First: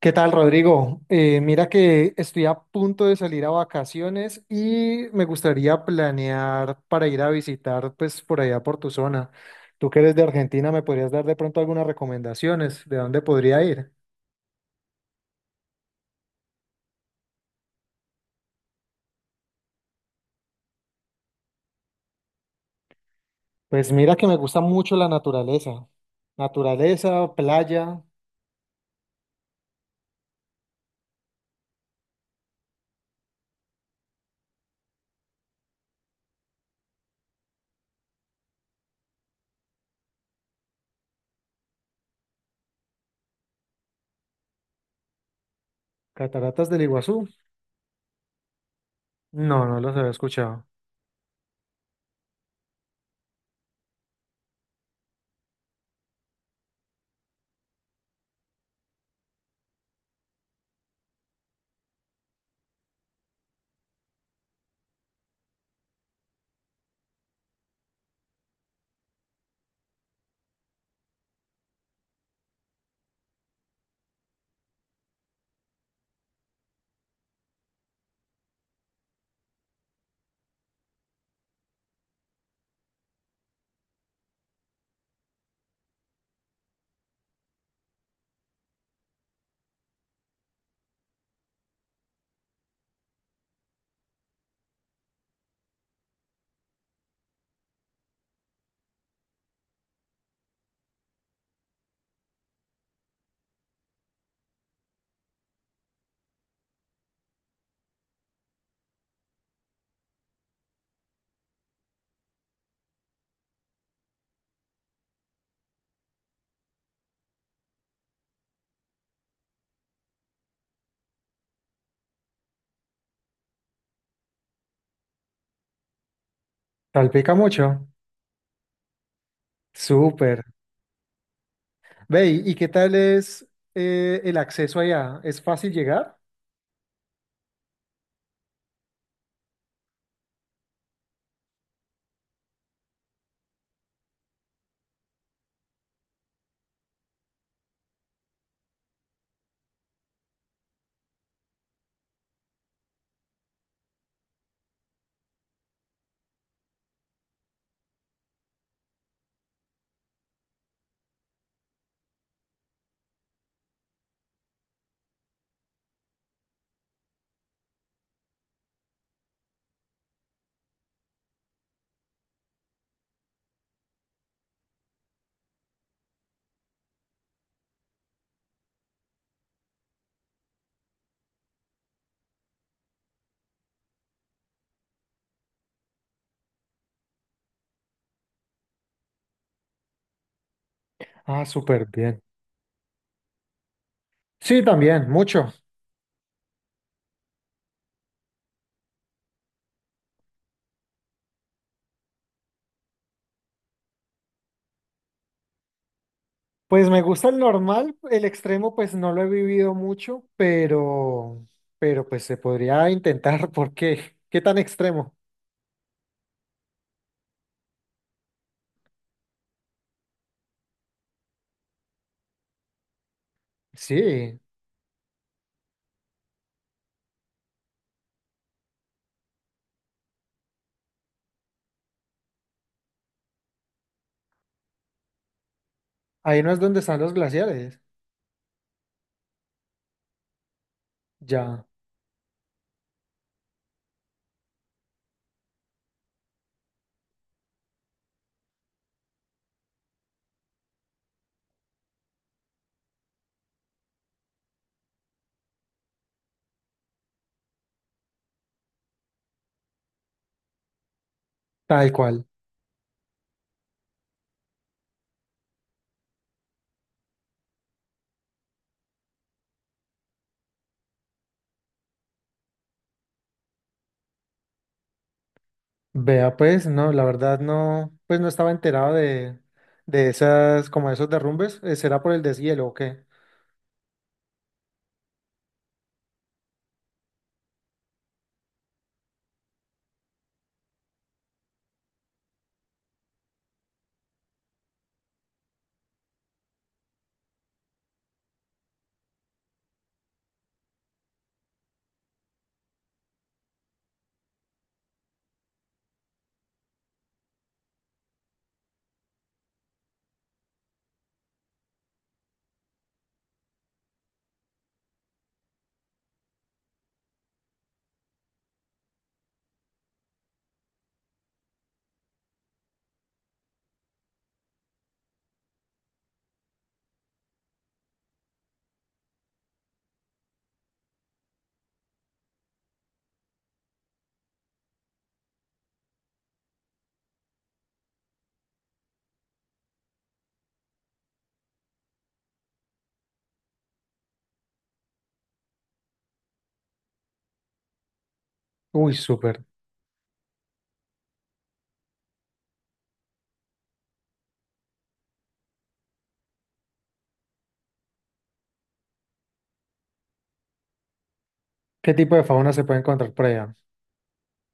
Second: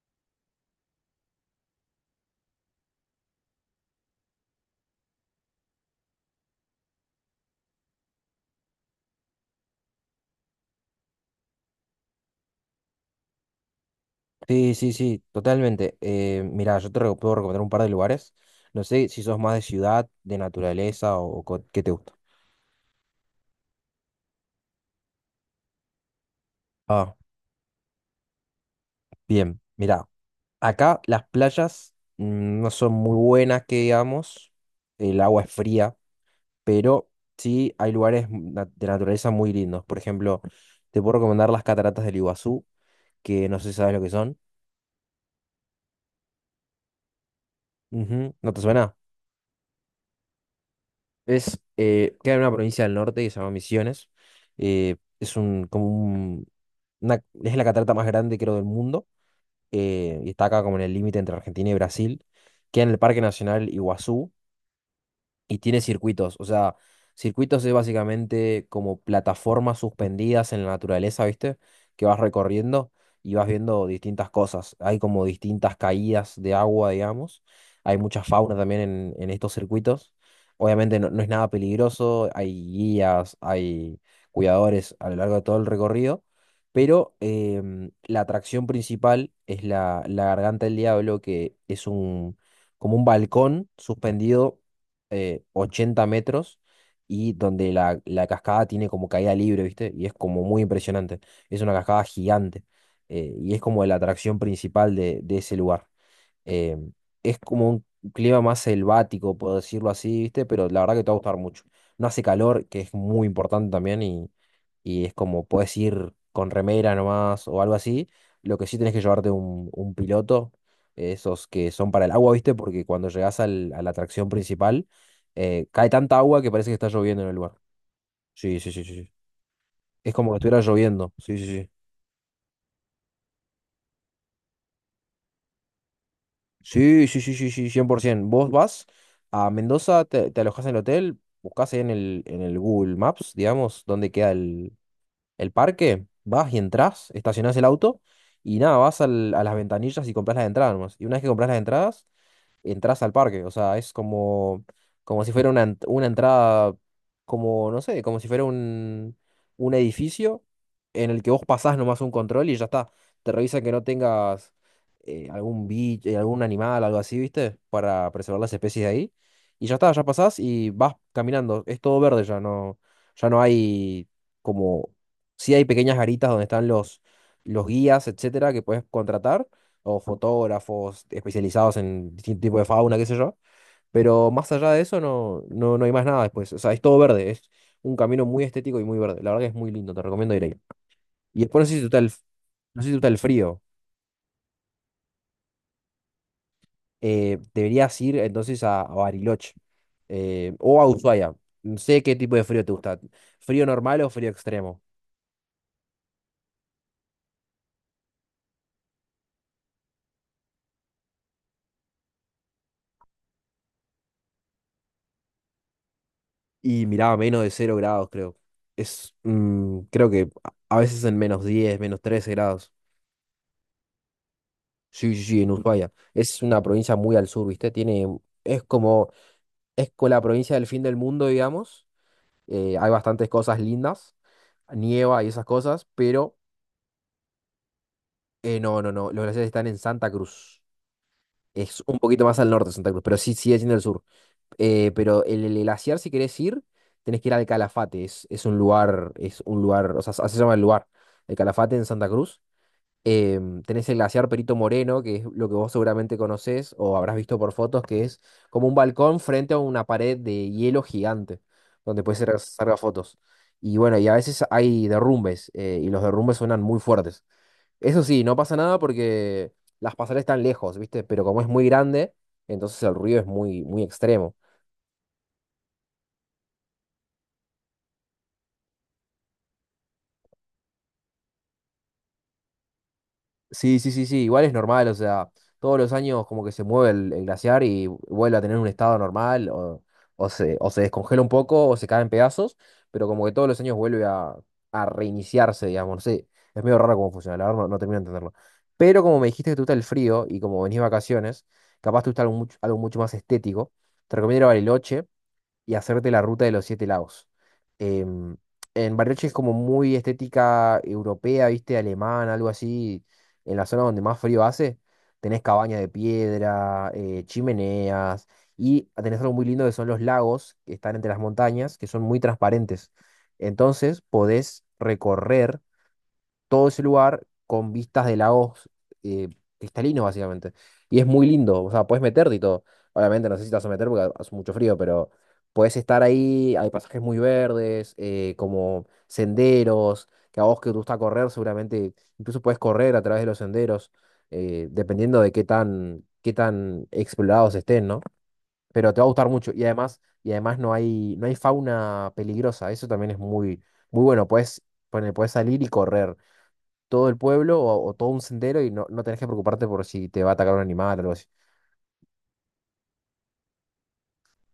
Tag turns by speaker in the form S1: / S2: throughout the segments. S1: ¿Qué tal, Rodrigo? Mira que estoy a punto de salir a vacaciones y me gustaría planear para ir a visitar, pues, por allá por tu zona. Tú que eres de Argentina, ¿me podrías dar de pronto algunas recomendaciones de dónde podría ir?
S2: Sí, sí, sí, totalmente. Mira, puedo recomendar un par de lugares. No sé si sos más de ciudad, de naturaleza qué te gusta.
S1: Pues mira que me gusta mucho la naturaleza.
S2: Ah,
S1: Naturaleza, playa,
S2: bien, mira, acá las playas no son muy buenas, que digamos. El agua es fría, pero sí hay de naturaleza muy lindos. Por ejemplo, te puedo recomendar las cataratas del Iguazú, que no sé si sabes lo que son.
S1: cataratas del Iguazú.
S2: Ujú, ¿no te suena?
S1: No, no los había escuchado.
S2: Queda en una provincia del norte que se llama Misiones. Es un, como un, una- es la catarata más grande, creo, del mundo. Y está acá como en el límite entre Argentina y Brasil. Queda en el Parque Nacional Iguazú. Y tiene circuitos, o sea, circuitos es básicamente como plataformas suspendidas en la naturaleza, ¿viste? Que vas recorriendo y vas viendo distintas cosas. Hay como distintas caídas de agua, digamos. Hay mucha fauna también en estos circuitos. Obviamente no, no es nada peligroso, hay guías, hay cuidadores a lo largo de todo el recorrido, pero la atracción principal es la Garganta del Diablo, que es un, como un balcón suspendido 80 metros y donde la cascada tiene como caída libre, ¿viste? Y es como muy impresionante. Es una cascada gigante y es como la atracción principal de ese lugar. Eh, es como un clima más selvático, puedo decirlo así, ¿viste? Pero la verdad que te va a gustar mucho. No hace calor, que es muy importante también, y es como puedes ir con remera nomás o algo así. Lo que sí tenés que llevarte un piloto, esos que son para el agua, ¿viste? Porque cuando a la atracción principal, cae tanta agua que parece que está lloviendo en
S1: ¿Salpica
S2: el lugar.
S1: mucho?
S2: Sí, sí, sí, sí, sí. Es como
S1: Súper.
S2: que estuviera lloviendo. Sí, sí, sí.
S1: Ve, ¿y qué tal es el acceso allá? ¿Es fácil llegar?
S2: Sí, sí, sí, sí, sí, 100%. Vos vas a Mendoza, te alojás en el hotel, buscás ahí en el Google Maps, digamos, dónde queda el parque, vas y entras, estacionás el auto y nada, a las ventanillas y compras las entradas nomás. Y una vez que compras las entradas, entras al parque. O sea, es como, como si fuera una entrada, como, no sé, como si fuera un edificio en el que vos pasás nomás un control y ya está. Te revisan que no tengas algún bicho, algún animal, algo así, ¿viste? Para preservar las especies de ahí. Y ya está, ya pasás y vas caminando. Es todo verde ya, no, ya no hay como. Sí hay pequeñas garitas donde están los guías, etcétera, que puedes contratar, o fotógrafos especializados en distinto tipo de fauna, qué sé yo. Pero más allá de eso no, no, no hay más nada después. O sea, es todo verde, es un camino muy estético y muy verde. La verdad que es muy lindo, te recomiendo ir ahí. Y
S1: Ah,
S2: después
S1: súper bien.
S2: no sé si te gusta el frío.
S1: Sí, también, mucho.
S2: Deberías ir entonces a Bariloche o a Ushuaia. No sé qué tipo de frío te gusta. ¿Frío normal o frío extremo?
S1: Pues me gusta el normal, el extremo pues no lo he vivido mucho, pero pues se podría intentar, ¿por qué? ¿Qué tan extremo?
S2: Y miraba menos de cero grados, creo. Creo que a veces en menos 10 menos 13 grados.
S1: Sí,
S2: Sí, sí, sí, en Ushuaia. Es una provincia muy al sur, ¿viste? Tiene, es como, es con la provincia del fin del mundo, digamos. Hay bastantes cosas lindas, nieva y esas cosas, pero
S1: ahí no es donde están los glaciares,
S2: no, no, no. Los glaciares están en Santa Cruz.
S1: ya,
S2: Es un poquito más al norte de Santa Cruz, pero sí sigue siendo el sur. Pero el glaciar, si querés ir, tenés que ir al Calafate. Es un lugar, o sea, así se llama el lugar. El Calafate en Santa Cruz. Tenés el glaciar Perito Moreno, que es lo que vos seguramente conocés o habrás visto por fotos, que es como un balcón frente a una pared de hielo gigante,
S1: tal
S2: donde puedes
S1: cual.
S2: Ujú. Sacar fotos. Y bueno, y a veces hay derrumbes, y los derrumbes suenan muy fuertes. Eso sí, no pasa nada porque las pasarelas están lejos, ¿viste? Pero como es muy grande, entonces el ruido es muy, muy extremo.
S1: Vea, pues no, la verdad no, pues no estaba enterado de esas, como esos derrumbes. ¿Será por el deshielo o qué?
S2: Sí, sí, sí, sí, igual es normal, o sea, todos los años como que se mueve el glaciar y vuelve a tener un estado normal, o se descongela un poco, o se cae en pedazos, pero como que todos los años a reiniciarse, digamos, no sé, es medio raro cómo funciona, la verdad no, no termino de entenderlo. Pero como me dijiste que te gusta el frío y como venís de vacaciones, capaz te gusta algo mucho más estético, te recomiendo ir a Bariloche, y hacerte la ruta de los 7 lagos. Em, en Bariloche es como muy estética europea, viste, alemana, algo así. En la zona donde más frío hace, tenés cabañas de piedra, chimeneas, y tenés algo muy lindo que son los lagos que están entre las montañas, que son muy transparentes. Entonces podés recorrer todo ese lugar con vistas de lagos eh, cristalinos, básicamente. Y es muy lindo, o sea, puedes meterte y todo. Obviamente no sé si te vas a meter porque hace mucho frío, pero puedes estar ahí, hay pasajes muy verdes, como senderos, que a vos que te gusta correr, seguramente incluso puedes correr a través de los senderos, dependiendo de qué tan explorados estén, ¿no? Pero
S1: Uy,
S2: te va a gustar
S1: súper.
S2: mucho y además no hay, no hay fauna peligrosa, eso también es muy, muy bueno, puedes, puedes salir y correr todo el pueblo o todo un sendero y no, no tenés que preocuparte por si te va a atacar un animal o algo así.
S1: ¿Qué tipo de fauna se puede encontrar por allá?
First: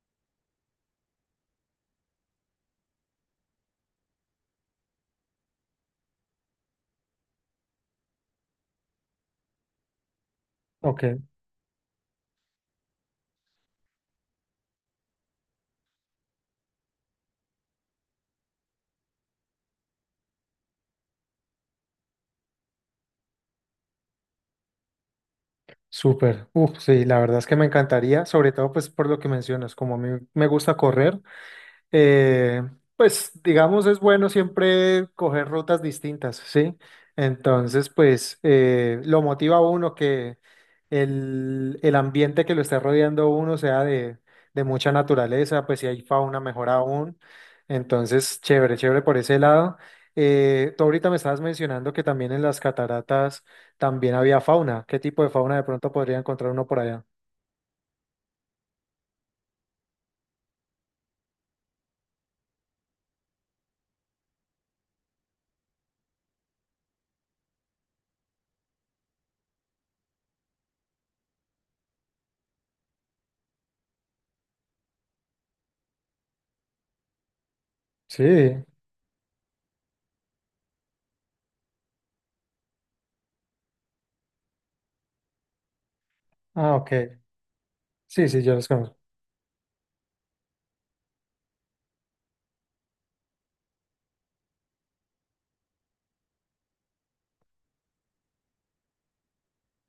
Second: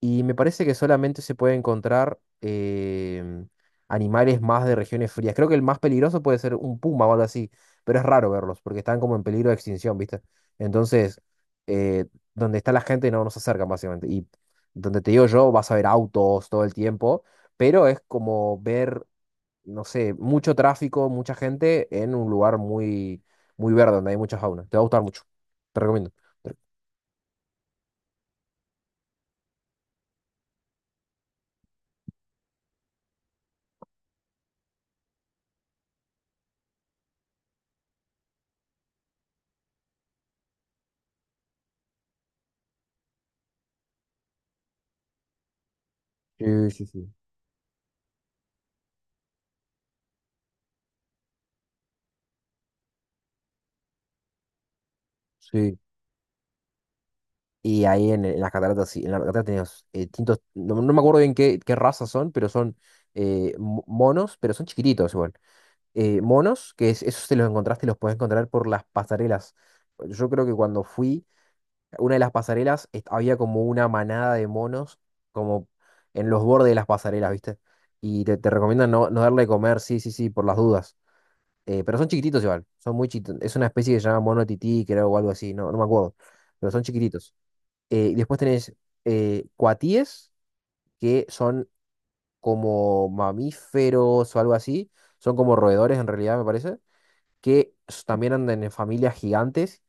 S2: Y me parece que solamente se puede encontrar animales más de regiones frías. Creo que el más peligroso puede ser un puma o algo así, pero es raro verlos porque están como en peligro de extinción, ¿viste?
S1: Ok.
S2: Entonces, eh, donde está la gente no nos acercan básicamente. Y donde te digo yo, vas a ver autos todo el tiempo, pero es como ver no sé, mucho tráfico, mucha gente en un lugar muy, muy verde donde hay mucha fauna. Te va a gustar mucho. Te recomiendo.
S1: Súper. Uf, sí, la verdad es que me encantaría, sobre todo pues por lo que mencionas, como a mí me gusta correr, eh, pues digamos es bueno siempre coger rutas distintas, ¿sí? Entonces, pues lo motiva a uno que el ambiente que lo está rodeando a uno sea de mucha naturaleza, pues si hay fauna mejor
S2: Sí, sí, sí.
S1: aún. Entonces, chévere, chévere por ese lado. Tú ahorita me estabas mencionando que también en las cataratas también había fauna. ¿Qué tipo de fauna de
S2: Sí.
S1: pronto podría encontrar uno por allá?
S2: Y ahí en las cataratas, sí, en las cataratas tenías distintos, no, no me acuerdo bien qué, qué razas son, pero son monos, pero son chiquititos igual. Monos, que es, esos te los encontraste y los puedes encontrar por las pasarelas. Yo creo que cuando fui una de las había como una manada de monos como en los bordes de las pasarelas, ¿viste?
S1: Sí,
S2: Y te recomiendan no, no darle de comer, sí, sí, sí, por las dudas. Pero son chiquititos igual, son muy chiquitos. Es una especie que se llama mono tití, creo, o algo así, no, no me acuerdo. Pero
S1: ah,
S2: son
S1: ok.
S2: chiquititos. Y
S1: Sí,
S2: después
S1: sí, yo los
S2: tenés
S1: conozco.
S2: cuatíes, que son como mamíferos o algo así. Son como roedores en realidad, me parece también andan en familias gigantes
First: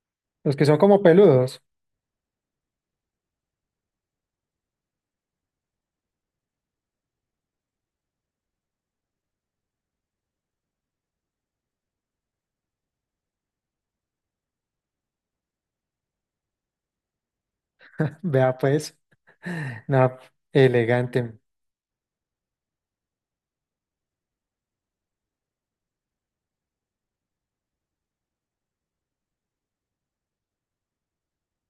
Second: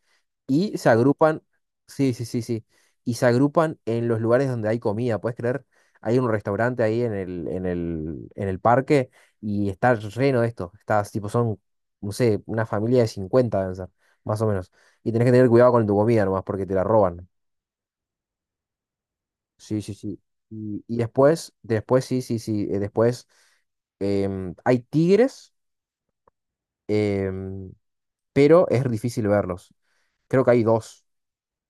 S1: Los que son
S2: y se
S1: como
S2: agrupan,
S1: peludos.
S2: sí, sí, sí, sí, y se agrupan en los lugares donde hay comida, ¿puedes creer? Hay un restaurante ahí en el parque y está lleno de esto, está, tipo, son, no sé, una familia de 50 deben ser, más o menos, y tenés que tener cuidado con tu comida nomás porque te la roban,
S1: Vea pues,
S2: sí, sí,
S1: no,
S2: sí, y
S1: elegante.
S2: después, después, sí, sí, sí, después hay tigres, em, pero es difícil verlos, creo que hay dos.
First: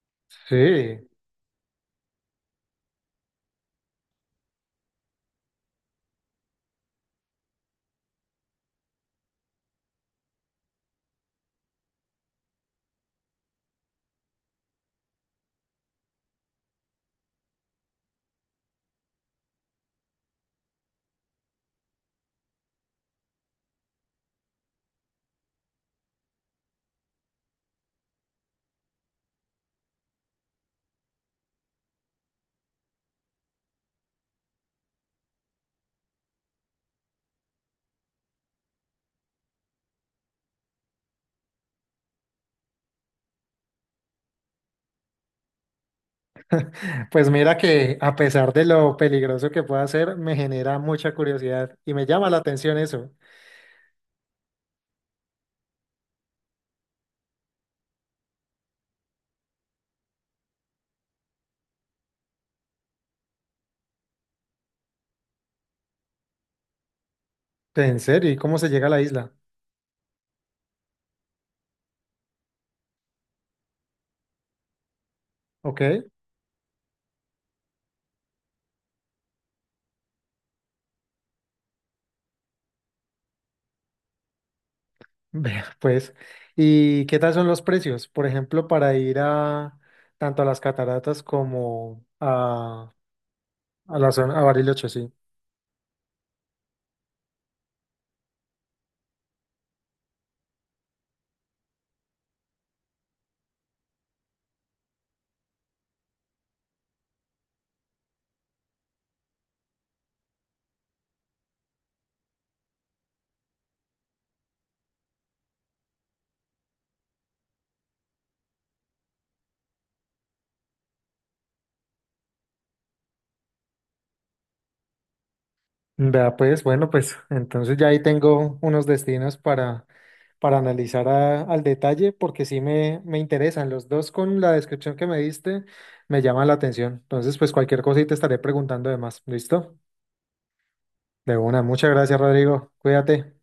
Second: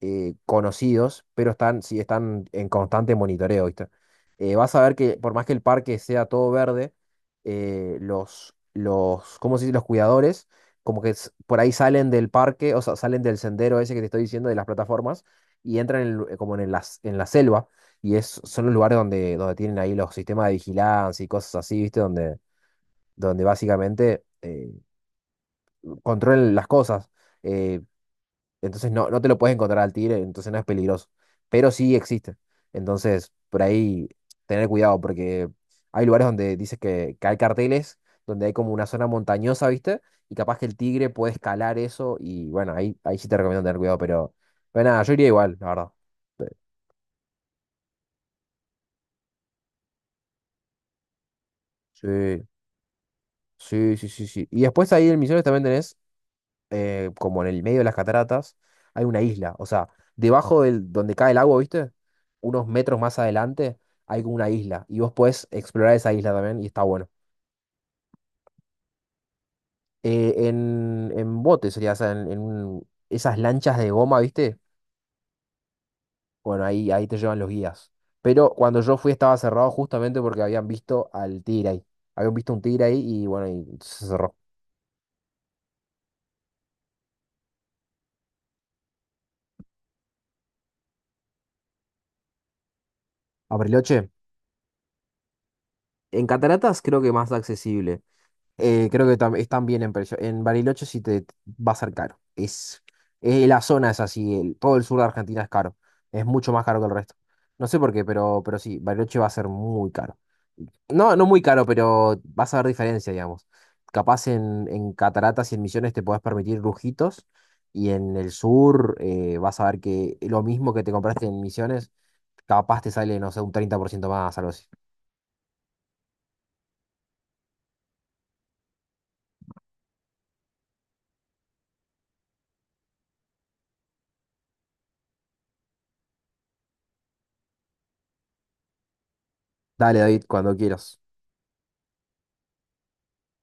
S1: Sí,
S2: Conocidos, pero están, sí, están en constante monitoreo, ¿viste? Vas a ver que por más que el parque sea todo verde, ¿cómo se dice? Los cuidadores, como por ahí salen del parque, o sea, salen del sendero ese que te estoy diciendo, de las plataformas, y entran en como en la selva, y es, son los lugares donde, donde tienen ahí los sistemas de vigilancia y cosas así, ¿viste? Donde, donde básicamente controlan las cosas. Eh, entonces no, no te lo puedes encontrar al tigre, entonces no es peligroso. Pero sí existe. Entonces, por ahí tener cuidado, porque hay lugares donde dices que hay carteles, donde hay como una zona montañosa, ¿viste? Y capaz que el tigre puede escalar eso y bueno, ahí, ahí sí te recomiendo tener cuidado, pero nada, yo iría igual, la verdad.
S1: pues mira que a pesar de lo peligroso que pueda ser, me genera mucha curiosidad y me llama la
S2: Sí,
S1: atención eso.
S2: sí, sí, sí, sí. Y después ahí en Misiones también tenés como en el medio de las cataratas, hay una isla. O sea, debajo del, donde cae el agua, ¿viste? Unos metros más adelante hay como una isla. Y vos podés explorar esa isla también y está bueno.
S1: ¿En serio? ¿Y cómo se llega a la isla?
S2: En bote sería, o sea, esas lanchas de goma, ¿viste?
S1: Ok,
S2: Bueno, ahí, ahí te llevan los guías. Pero cuando yo fui estaba cerrado justamente porque habían visto al tigre ahí. Habían visto un tigre ahí y bueno, y se cerró.
S1: vea pues. ¿Y qué tal son los precios? Por ejemplo, para ir a tanto a las cataratas como a
S2: Bariloche,
S1: la zona, a Bariloche, sí.
S2: en cataratas creo que más accesible. Creo que es también en precio. En Bariloche sí te va a ser caro. La zona es así, todo el sur de Argentina es caro. Es mucho más caro que el resto. No sé por qué, pero sí, Bariloche va a ser muy caro. No, no muy caro, pero vas a ver diferencia, digamos. Capaz en Cataratas y en Misiones te podés permitir lujitos y en el sur vas a ver que lo mismo que te compraste en Misiones, capaz te sale, no sé, un 30% más, algo así.
S1: Vea pues, bueno, pues entonces ya ahí tengo unos destinos para analizar a- al detalle porque sí me interesan. Los dos con la descripción que me diste me llaman la atención. Entonces, pues cualquier cosa y te estaré preguntando de más. ¿Listo?
S2: Dale, David, cuando quieras.
S1: De una. Muchas gracias, Rodrigo. Cuídate.